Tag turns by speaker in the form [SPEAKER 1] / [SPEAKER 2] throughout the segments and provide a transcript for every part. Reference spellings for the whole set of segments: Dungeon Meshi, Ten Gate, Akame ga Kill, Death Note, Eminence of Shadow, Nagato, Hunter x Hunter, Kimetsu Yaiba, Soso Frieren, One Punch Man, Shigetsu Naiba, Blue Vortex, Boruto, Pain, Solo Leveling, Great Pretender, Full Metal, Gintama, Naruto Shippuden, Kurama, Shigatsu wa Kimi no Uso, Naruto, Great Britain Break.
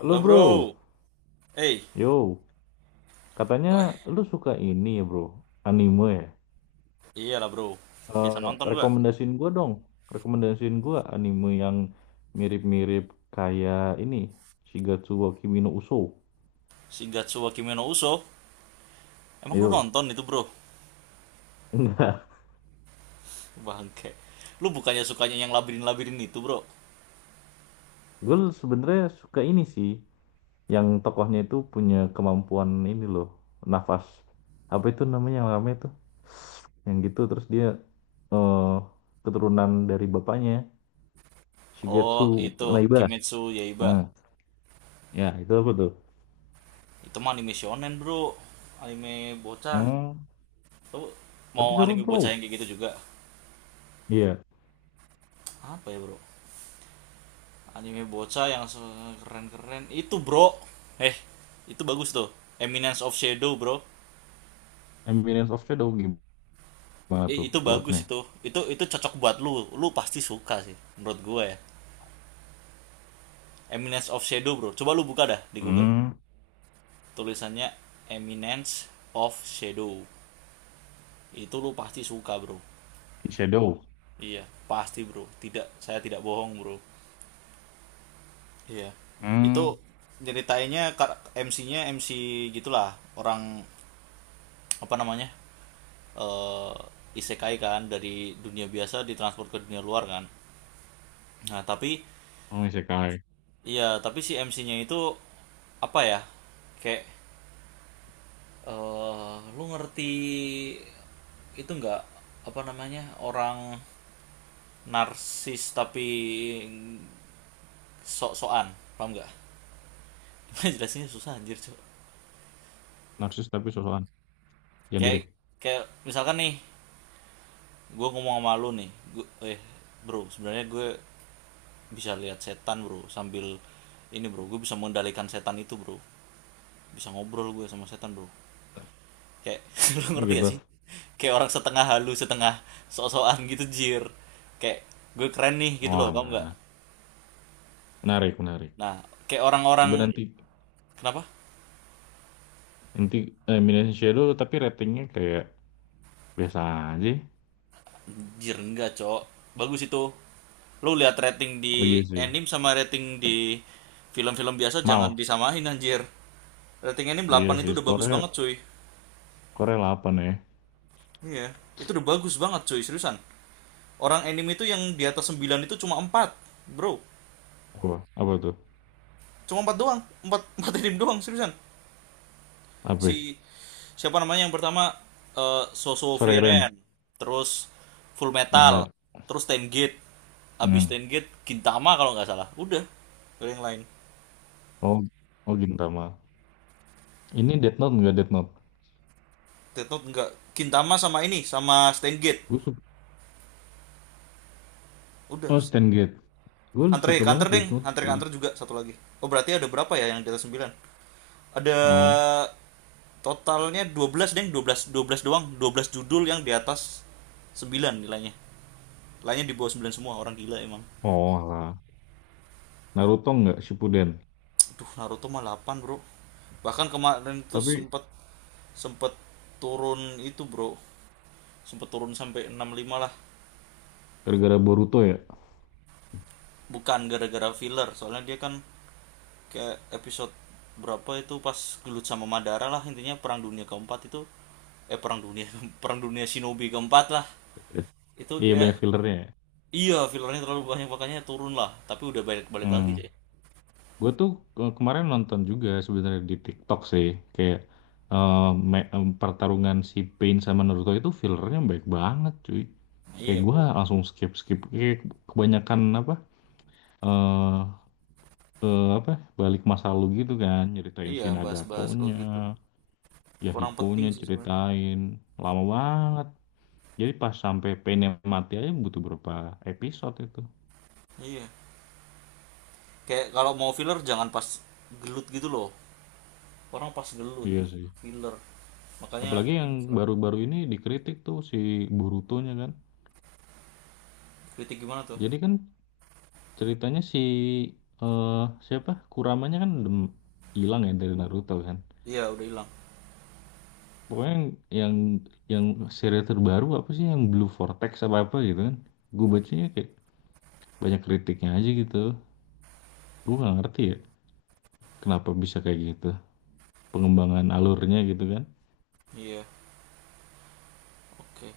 [SPEAKER 1] Halo
[SPEAKER 2] Halo
[SPEAKER 1] bro,
[SPEAKER 2] bro. Eh,
[SPEAKER 1] yo, katanya
[SPEAKER 2] eh
[SPEAKER 1] lu suka ini ya bro, anime ya?
[SPEAKER 2] iya lah bro. Biasa
[SPEAKER 1] Eh
[SPEAKER 2] nonton gua.
[SPEAKER 1] Rekomendasiin gua dong, rekomendasiin gua anime yang mirip-mirip kayak ini, Shigatsu wa Kimi no Uso.
[SPEAKER 2] Shigatsu wa Kimi no Uso. Emang lu
[SPEAKER 1] Yo,
[SPEAKER 2] nonton itu bro?
[SPEAKER 1] enggak,
[SPEAKER 2] Bangke. Lu bukannya sukanya yang labirin-labirin itu bro?
[SPEAKER 1] gue sebenarnya suka ini sih, yang tokohnya itu punya kemampuan ini loh, nafas. Apa itu namanya yang rame tuh? Yang gitu terus dia eh keturunan dari bapaknya, Shigetsu
[SPEAKER 2] Oh itu
[SPEAKER 1] Naiba.
[SPEAKER 2] Kimetsu Yaiba.
[SPEAKER 1] Nah, ya itu apa tuh?
[SPEAKER 2] Itu mah anime shonen bro. Anime bocah.
[SPEAKER 1] Oh,
[SPEAKER 2] Lu
[SPEAKER 1] tapi
[SPEAKER 2] mau
[SPEAKER 1] seru
[SPEAKER 2] anime bocah
[SPEAKER 1] bro.
[SPEAKER 2] yang kayak gitu juga?
[SPEAKER 1] Iya,
[SPEAKER 2] Apa ya bro? Anime bocah yang keren-keren. Itu bro. Eh, itu bagus tuh. Eminence of Shadow bro.
[SPEAKER 1] Eminence of Shadow gimana tuh
[SPEAKER 2] Itu bagus,
[SPEAKER 1] plotnya?
[SPEAKER 2] itu cocok buat lu lu pasti suka sih menurut gue ya. Eminence of Shadow bro, coba lu buka dah di Google,
[SPEAKER 1] Hmm,
[SPEAKER 2] tulisannya Eminence of Shadow, itu lu pasti suka bro.
[SPEAKER 1] Shadow.
[SPEAKER 2] Iya, pasti bro, tidak, saya tidak bohong bro. Iya, itu
[SPEAKER 1] Hmm,
[SPEAKER 2] nyeritainnya, MC gitulah orang, apa namanya, eh isekai kan, dari dunia biasa ditransport ke dunia luar kan, nah tapi.
[SPEAKER 1] oh isekai.
[SPEAKER 2] Iya, tapi si MC-nya itu apa ya? Kayak lu ngerti itu nggak, apa namanya? Orang narsis tapi sok-sokan, paham nggak? Jelasinnya susah anjir, Cuk.
[SPEAKER 1] Narsis tapi sosokan. Yang dirik.
[SPEAKER 2] Kayak kayak misalkan nih, gue ngomong sama lu nih, gue eh bro, sebenarnya gue bisa lihat setan, bro, sambil ini, bro, gue bisa mengendalikan setan itu, bro. Bisa ngobrol gue sama setan, bro. Kayak lu
[SPEAKER 1] Oh,
[SPEAKER 2] ngerti gak
[SPEAKER 1] gitu.
[SPEAKER 2] sih? Kayak orang setengah halu, setengah sok-sokan gitu jir. Kayak gue keren nih gitu
[SPEAKER 1] Oh
[SPEAKER 2] loh, kamu nggak?
[SPEAKER 1] lah, menarik, menarik.
[SPEAKER 2] Nah, kayak orang-orang,
[SPEAKER 1] Coba nanti,
[SPEAKER 2] kenapa?
[SPEAKER 1] nanti Eminence of Shadow, tapi ratingnya kayak biasa aja.
[SPEAKER 2] Jir enggak, Cok. Bagus itu. Lu lihat rating di
[SPEAKER 1] Oh iya sih,
[SPEAKER 2] anime sama rating di film-film biasa jangan
[SPEAKER 1] mal.
[SPEAKER 2] disamain anjir. Rating anime
[SPEAKER 1] Iya
[SPEAKER 2] 8 itu
[SPEAKER 1] sih,
[SPEAKER 2] udah bagus
[SPEAKER 1] skornya,
[SPEAKER 2] banget, cuy.
[SPEAKER 1] skornya 8 ya.
[SPEAKER 2] Iya, itu udah bagus banget, cuy, seriusan. Orang anime itu yang di atas 9 itu cuma 4 bro.
[SPEAKER 1] Apa, apa tuh?
[SPEAKER 2] Cuma 4 doang, 4 4 anime doang, seriusan.
[SPEAKER 1] Apa?
[SPEAKER 2] Si, siapa namanya yang pertama, Soso
[SPEAKER 1] Soreren.
[SPEAKER 2] Frieren, terus Full
[SPEAKER 1] Iya.
[SPEAKER 2] Metal, terus Ten Gate, abis
[SPEAKER 1] Hmm.
[SPEAKER 2] Ten Gate Gintama kalau nggak salah, udah. Nggak yang lain.
[SPEAKER 1] Oh, oh Gintama. Ini Death Note nggak Death Note?
[SPEAKER 2] Death Note nggak, Gintama sama ini sama Ten Gate,
[SPEAKER 1] Gue.
[SPEAKER 2] udah.
[SPEAKER 1] Oh, Stand Gate. Gue
[SPEAKER 2] Hunter
[SPEAKER 1] suka
[SPEAKER 2] x
[SPEAKER 1] banget
[SPEAKER 2] Hunter deng,
[SPEAKER 1] Death Note,
[SPEAKER 2] Hunter x
[SPEAKER 1] cuy.
[SPEAKER 2] Hunter juga satu lagi. Oh berarti ada berapa ya yang di atas sembilan? Ada
[SPEAKER 1] Oh,
[SPEAKER 2] totalnya 12 deng, 12 doang, 12 judul yang di atas 9 nilainya. Lainnya di bawah 9 semua, orang gila emang.
[SPEAKER 1] oh lah. Naruto nggak Shippuden.
[SPEAKER 2] Aduh, Naruto mah 8 bro. Bahkan kemarin itu
[SPEAKER 1] Tapi
[SPEAKER 2] sempet sempet turun itu, bro. Sempet turun sampai enam lima lah.
[SPEAKER 1] gara-gara Boruto ya.
[SPEAKER 2] Bukan gara-gara filler, soalnya dia kan kayak episode berapa itu pas gelut sama Madara lah, intinya perang dunia keempat itu, perang dunia perang dunia shinobi keempat lah, itu
[SPEAKER 1] Iya
[SPEAKER 2] dia.
[SPEAKER 1] banyak fillernya ya.
[SPEAKER 2] Iya, fillernya terlalu banyak, makanya turun lah, tapi udah balik-balik lagi
[SPEAKER 1] Hmm.
[SPEAKER 2] sih.
[SPEAKER 1] Gue tuh kemarin nonton juga sebenarnya di TikTok sih. Kayak eh, pertarungan si Pain sama Naruto itu fillernya baik banget, cuy. Kayak
[SPEAKER 2] Iya
[SPEAKER 1] gue
[SPEAKER 2] bro.
[SPEAKER 1] langsung skip skip. Kayak kebanyakan apa? eh apa? Balik masa lalu gitu kan. Nyeritain
[SPEAKER 2] Iya,
[SPEAKER 1] si
[SPEAKER 2] bahas-bahas kalau
[SPEAKER 1] Nagatonya.
[SPEAKER 2] gitu
[SPEAKER 1] Ya
[SPEAKER 2] kurang penting
[SPEAKER 1] Hikonya
[SPEAKER 2] sih sebenarnya.
[SPEAKER 1] ceritain lama banget, jadi pas sampai Pain yang mati aja butuh berapa episode itu.
[SPEAKER 2] Iya, kayak kalau mau filler jangan pas gelut gitu loh, orang pas gelut
[SPEAKER 1] Iya sih.
[SPEAKER 2] filler, makanya
[SPEAKER 1] Apalagi yang
[SPEAKER 2] minus lah.
[SPEAKER 1] baru-baru ini dikritik tuh si Borutonya kan.
[SPEAKER 2] Kritik gimana tuh?
[SPEAKER 1] Jadi kan, ceritanya si siapa Kuramanya kan dem hilang ya dari Naruto kan.
[SPEAKER 2] Iya udah hilang.
[SPEAKER 1] Pokoknya yang, yang seri terbaru apa sih, yang Blue Vortex apa apa gitu kan. Gue bacanya kayak banyak kritiknya aja gitu. Gue nggak ngerti ya kenapa bisa kayak gitu, pengembangan alurnya gitu kan.
[SPEAKER 2] Iya, oke.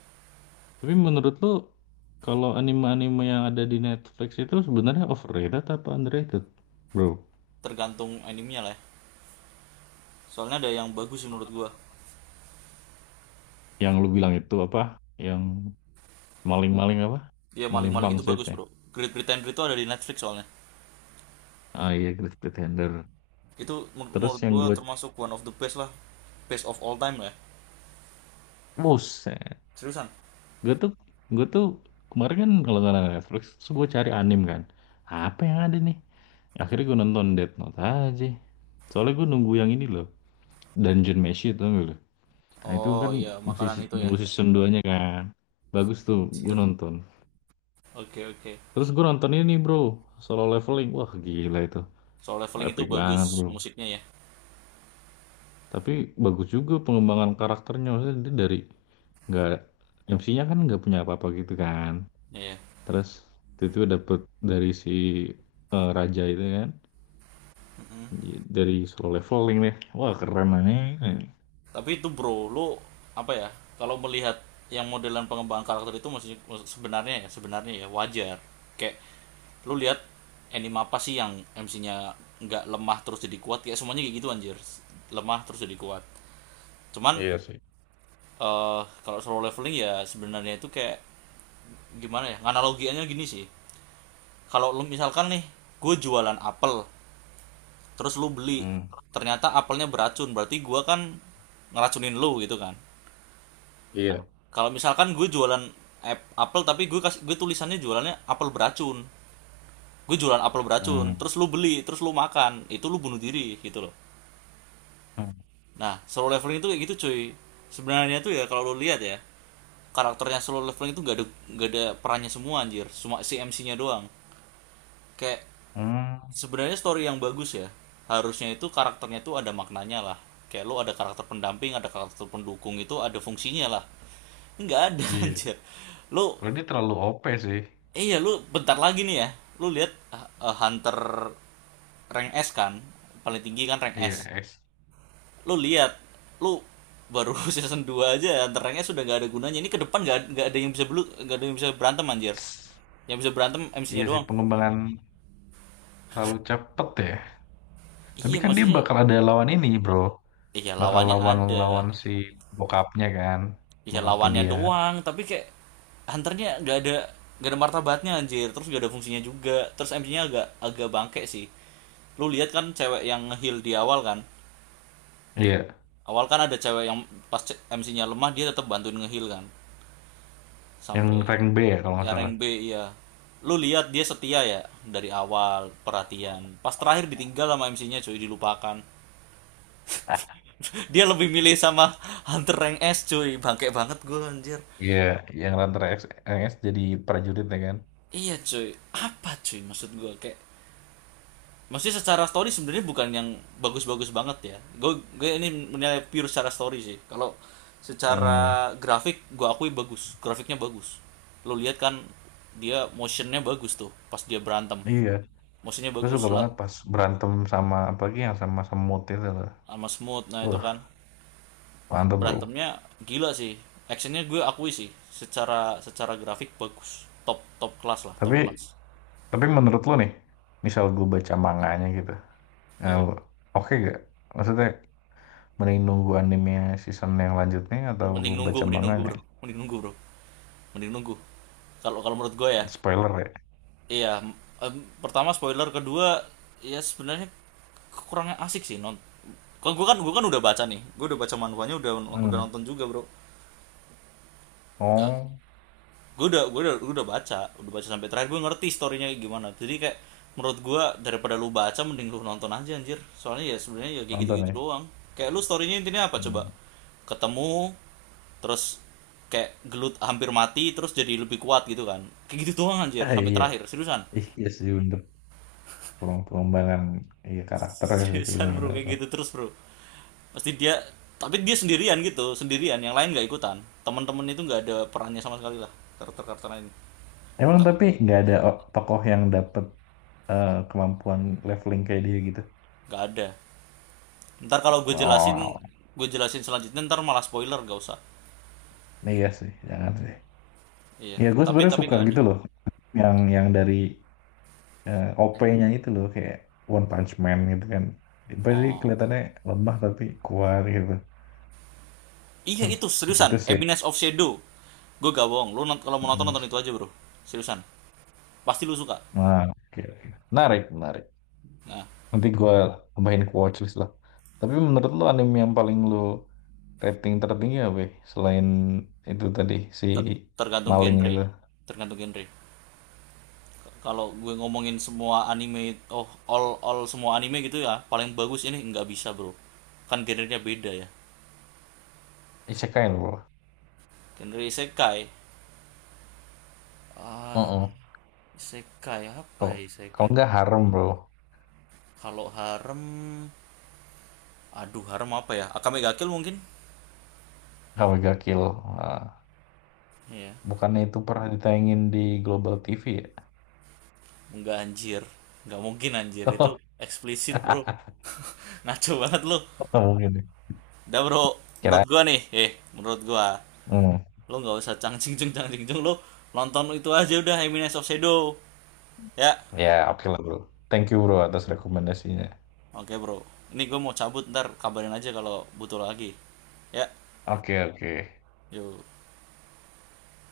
[SPEAKER 1] Tapi menurut lo, kalau anime-anime yang ada di Netflix itu sebenarnya overrated apa underrated, bro?
[SPEAKER 2] Tergantung animenya lah ya. Soalnya ada yang bagus sih menurut gua.
[SPEAKER 1] Yang lu bilang itu apa? Yang maling-maling apa?
[SPEAKER 2] Iya,
[SPEAKER 1] Maling
[SPEAKER 2] maling-maling itu
[SPEAKER 1] pangsit
[SPEAKER 2] bagus
[SPEAKER 1] ya?
[SPEAKER 2] bro. Great Britain Break itu ada di Netflix soalnya.
[SPEAKER 1] Ah iya, Great Pretender.
[SPEAKER 2] Itu
[SPEAKER 1] Terus
[SPEAKER 2] menurut
[SPEAKER 1] yang
[SPEAKER 2] gua
[SPEAKER 1] gue,
[SPEAKER 2] termasuk one of the best lah, best of all time lah ya.
[SPEAKER 1] buset.
[SPEAKER 2] Seriusan.
[SPEAKER 1] Gue tuh, gue tuh kemarin kan kalau nggak ada Netflix, terus gue cari anime kan. Apa yang ada nih? Akhirnya gue nonton Death Note aja. Soalnya gue nunggu yang ini loh, Dungeon Meshi itu. Nah itu
[SPEAKER 2] Oh
[SPEAKER 1] kan
[SPEAKER 2] iya,
[SPEAKER 1] masih
[SPEAKER 2] makanan itu ya.
[SPEAKER 1] nunggu season duanya kan. Bagus tuh, gue
[SPEAKER 2] Anjir.
[SPEAKER 1] nonton.
[SPEAKER 2] Oke, oke.
[SPEAKER 1] Terus gue nonton ini bro, solo leveling. Wah gila itu,
[SPEAKER 2] Soal leveling itu
[SPEAKER 1] epic
[SPEAKER 2] bagus
[SPEAKER 1] banget bro.
[SPEAKER 2] musiknya ya.
[SPEAKER 1] Tapi bagus juga pengembangan karakternya. Maksudnya dia dari nggak, MC-nya kan nggak punya apa-apa gitu kan.
[SPEAKER 2] Iya.
[SPEAKER 1] Terus itu dapet dari si raja itu kan, dari solo leveling deh. Wah keren nih.
[SPEAKER 2] Tapi itu bro, lu apa ya? Kalau melihat yang modelan pengembangan karakter itu maksudnya, sebenarnya ya, sebenarnya ya, wajar. Kayak lu lihat anime apa sih yang MC-nya nggak lemah terus jadi kuat? Kayak semuanya kayak gitu anjir. Lemah terus jadi kuat. Cuman,
[SPEAKER 1] Iya sih.
[SPEAKER 2] kalau solo leveling ya sebenarnya itu kayak gimana ya? Analogiannya gini sih. Kalau lu misalkan nih, gue jualan apel, terus lu beli,
[SPEAKER 1] Hmm.
[SPEAKER 2] ternyata apelnya beracun, berarti gua kan ngeracunin lu gitu kan. Nah,
[SPEAKER 1] Iya.
[SPEAKER 2] kalau misalkan gue jualan apel, tapi gue kasih, gue tulisannya jualannya apel beracun. Gue jualan apel beracun,
[SPEAKER 1] Hmm.
[SPEAKER 2] terus lu beli, terus lu makan, itu lu bunuh diri gitu loh.
[SPEAKER 1] Hmm.
[SPEAKER 2] Nah, solo leveling itu kayak gitu cuy. Sebenarnya tuh ya kalau lu lihat ya, karakternya solo leveling itu gak ada perannya semua anjir, cuma si MC-nya doang. Kayak
[SPEAKER 1] Hmm.
[SPEAKER 2] sebenarnya story yang bagus ya. Harusnya itu karakternya tuh ada maknanya lah. Kayak lu ada karakter pendamping, ada karakter pendukung itu ada fungsinya lah. Nggak ada
[SPEAKER 1] Iya.
[SPEAKER 2] anjir. Lu
[SPEAKER 1] Kalau dia terlalu OP sih.
[SPEAKER 2] Iya, lu bentar lagi nih ya, lu lihat hunter rank S kan, paling tinggi kan rank
[SPEAKER 1] Iya,
[SPEAKER 2] S. Lu lihat, lu baru season 2 aja hunter rank S sudah nggak ada gunanya, ini ke depan nggak ada yang bisa belu, nggak ada yang bisa berantem anjir. Yang bisa berantem MC-nya
[SPEAKER 1] iya sih
[SPEAKER 2] doang.
[SPEAKER 1] pengembangan terlalu cepet ya. Tapi
[SPEAKER 2] Iya,
[SPEAKER 1] kan dia
[SPEAKER 2] maksudnya.
[SPEAKER 1] bakal ada lawan ini, bro.
[SPEAKER 2] Iya,
[SPEAKER 1] Bakal
[SPEAKER 2] lawannya ada.
[SPEAKER 1] lawan-lawan si bokapnya kan,
[SPEAKER 2] Iya,
[SPEAKER 1] bokapnya
[SPEAKER 2] lawannya
[SPEAKER 1] dia.
[SPEAKER 2] doang tapi kayak hunternya nggak ada martabatnya anjir, terus nggak ada fungsinya juga, terus MC-nya agak agak bangke sih. Lu lihat kan cewek yang heal di awal kan,
[SPEAKER 1] Iya,
[SPEAKER 2] awal kan ada cewek yang pas MC-nya lemah dia tetap bantuin ngehil kan
[SPEAKER 1] yang
[SPEAKER 2] sampai,
[SPEAKER 1] rank B ya kalau
[SPEAKER 2] ya
[SPEAKER 1] nggak salah.
[SPEAKER 2] rank B iya. Lu lihat dia setia ya, dari awal perhatian, pas terakhir ditinggal sama MC-nya cuy, dilupakan. Dia lebih milih sama Hunter rank S cuy, bangke banget gue anjir.
[SPEAKER 1] Iya, yang Ranter X, Rank X jadi prajurit ya kan.
[SPEAKER 2] Iya cuy, apa cuy, maksud gue kayak. Maksudnya secara story sebenarnya bukan yang bagus-bagus banget ya. Gue ini menilai pure secara story sih. Kalau
[SPEAKER 1] Hmm,
[SPEAKER 2] secara grafik gue akui bagus, grafiknya bagus. Lo lihat kan dia motionnya bagus tuh pas dia berantem.
[SPEAKER 1] iya.
[SPEAKER 2] Motionnya
[SPEAKER 1] Gue suka
[SPEAKER 2] bagus lah,
[SPEAKER 1] banget pas berantem, sama apalagi yang sama semut itu loh.
[SPEAKER 2] sama smooth nah itu
[SPEAKER 1] Wah,
[SPEAKER 2] kan.
[SPEAKER 1] mantep bro.
[SPEAKER 2] Berantemnya gila sih. Actionnya gue akui sih. Secara secara grafik bagus. Top top kelas lah, top
[SPEAKER 1] Tapi
[SPEAKER 2] kelas.
[SPEAKER 1] tapi menurut lo nih, misal gue baca manganya gitu, eh,
[SPEAKER 2] Iya.
[SPEAKER 1] oke gak? Maksudnya, mending nunggu anime season yang lanjutnya atau baca
[SPEAKER 2] Mending nunggu
[SPEAKER 1] manganya?
[SPEAKER 2] bro, mending nunggu bro, mending nunggu. Kalau kalau menurut gue ya,
[SPEAKER 1] Spoiler ya?
[SPEAKER 2] iya, em, pertama spoiler, kedua ya sebenarnya kurangnya asik sih non. Kan gue kan udah baca nih, gue udah baca manhwanya, udah
[SPEAKER 1] Hmm.
[SPEAKER 2] nonton juga bro.
[SPEAKER 1] Oh,
[SPEAKER 2] Gue udah baca, udah baca sampai terakhir gue ngerti storynya gimana. Jadi kayak menurut gue daripada lu baca mending lu nonton aja anjir. Soalnya ya sebenarnya ya kayak
[SPEAKER 1] nonton
[SPEAKER 2] gitu-gitu
[SPEAKER 1] ya?
[SPEAKER 2] doang. Kayak lu storynya intinya apa coba?
[SPEAKER 1] Hmm.
[SPEAKER 2] Ketemu, terus kayak gelut hampir mati, terus jadi lebih kuat gitu kan. Kayak gitu doang anjir
[SPEAKER 1] Ah
[SPEAKER 2] sampai
[SPEAKER 1] iya,
[SPEAKER 2] terakhir, seriusan.
[SPEAKER 1] ih iya sih bener. Kurang pengembangan, iya karakternya sih
[SPEAKER 2] Seriusan bro, kayak
[SPEAKER 1] benar-benar.
[SPEAKER 2] gitu terus bro, pasti dia, tapi dia sendirian gitu, sendirian yang lain nggak ikutan, teman-teman itu nggak ada perannya sama sekali lah, karakter karakter ini.
[SPEAKER 1] Emang tapi nggak ada tokoh yang dapet kemampuan leveling kayak dia gitu.
[SPEAKER 2] Nggak ada. Ntar kalau gue jelasin
[SPEAKER 1] Wow,
[SPEAKER 2] gue jelasin selanjutnya ntar malah spoiler, gak usah.
[SPEAKER 1] iya sih, jangan sih.
[SPEAKER 2] Iya,
[SPEAKER 1] Ya gue
[SPEAKER 2] tapi
[SPEAKER 1] sebenarnya
[SPEAKER 2] tapi
[SPEAKER 1] suka
[SPEAKER 2] nggak ada.
[SPEAKER 1] gitu loh, yang dari OP-nya itu loh kayak One Punch Man gitu kan. Dia pasti
[SPEAKER 2] Oh
[SPEAKER 1] kelihatannya lemah tapi kuat gitu.
[SPEAKER 2] iya, itu
[SPEAKER 1] Gitu
[SPEAKER 2] seriusan
[SPEAKER 1] sih.
[SPEAKER 2] Eminence of Shadow, gue gak bohong, kalau mau nonton,
[SPEAKER 1] Hmm.
[SPEAKER 2] nonton itu aja bro. Seriusan, pasti lu suka.
[SPEAKER 1] Nah, oke. Oke. Menarik, menarik.
[SPEAKER 2] Nah,
[SPEAKER 1] Nanti gue tambahin ke watchlist lah. Tapi menurut lo anime yang paling lo rating tertinggi apa ya? Selain itu tadi si
[SPEAKER 2] ter- tergantung
[SPEAKER 1] maling
[SPEAKER 2] genre,
[SPEAKER 1] itu.
[SPEAKER 2] tergantung genre. Kalau gue ngomongin semua anime, oh all semua anime gitu ya, paling bagus ini nggak bisa bro. Kan genrenya beda ya.
[SPEAKER 1] Isekai lo.
[SPEAKER 2] Genre isekai, ah
[SPEAKER 1] Heeh.
[SPEAKER 2] isekai apa
[SPEAKER 1] Kalau
[SPEAKER 2] ya
[SPEAKER 1] kalau
[SPEAKER 2] isekai.
[SPEAKER 1] nggak harem bro.
[SPEAKER 2] Kalau harem, aduh, harem apa ya? Akame ga Kill mungkin.
[SPEAKER 1] Kalau nggak kill. Ah,
[SPEAKER 2] Iya
[SPEAKER 1] bukannya itu pernah ditayangin di Global TV ya?
[SPEAKER 2] nggak anjir, nggak mungkin anjir, itu eksplisit bro. Naco banget lo.
[SPEAKER 1] Mungkin ya.
[SPEAKER 2] Udah bro, menurut
[SPEAKER 1] Kira.
[SPEAKER 2] gua nih, menurut gua
[SPEAKER 1] Hmm.
[SPEAKER 2] lo nggak usah cangcing cing cangcing cing, lo nonton itu aja udah Eminence of Shadow ya.
[SPEAKER 1] Ya, oke lah bro. Thank you bro atas rekomendasinya.
[SPEAKER 2] Oke bro, ini gue mau cabut, ntar kabarin aja kalau butuh lagi. Ya,
[SPEAKER 1] Oke, oke.
[SPEAKER 2] yuk.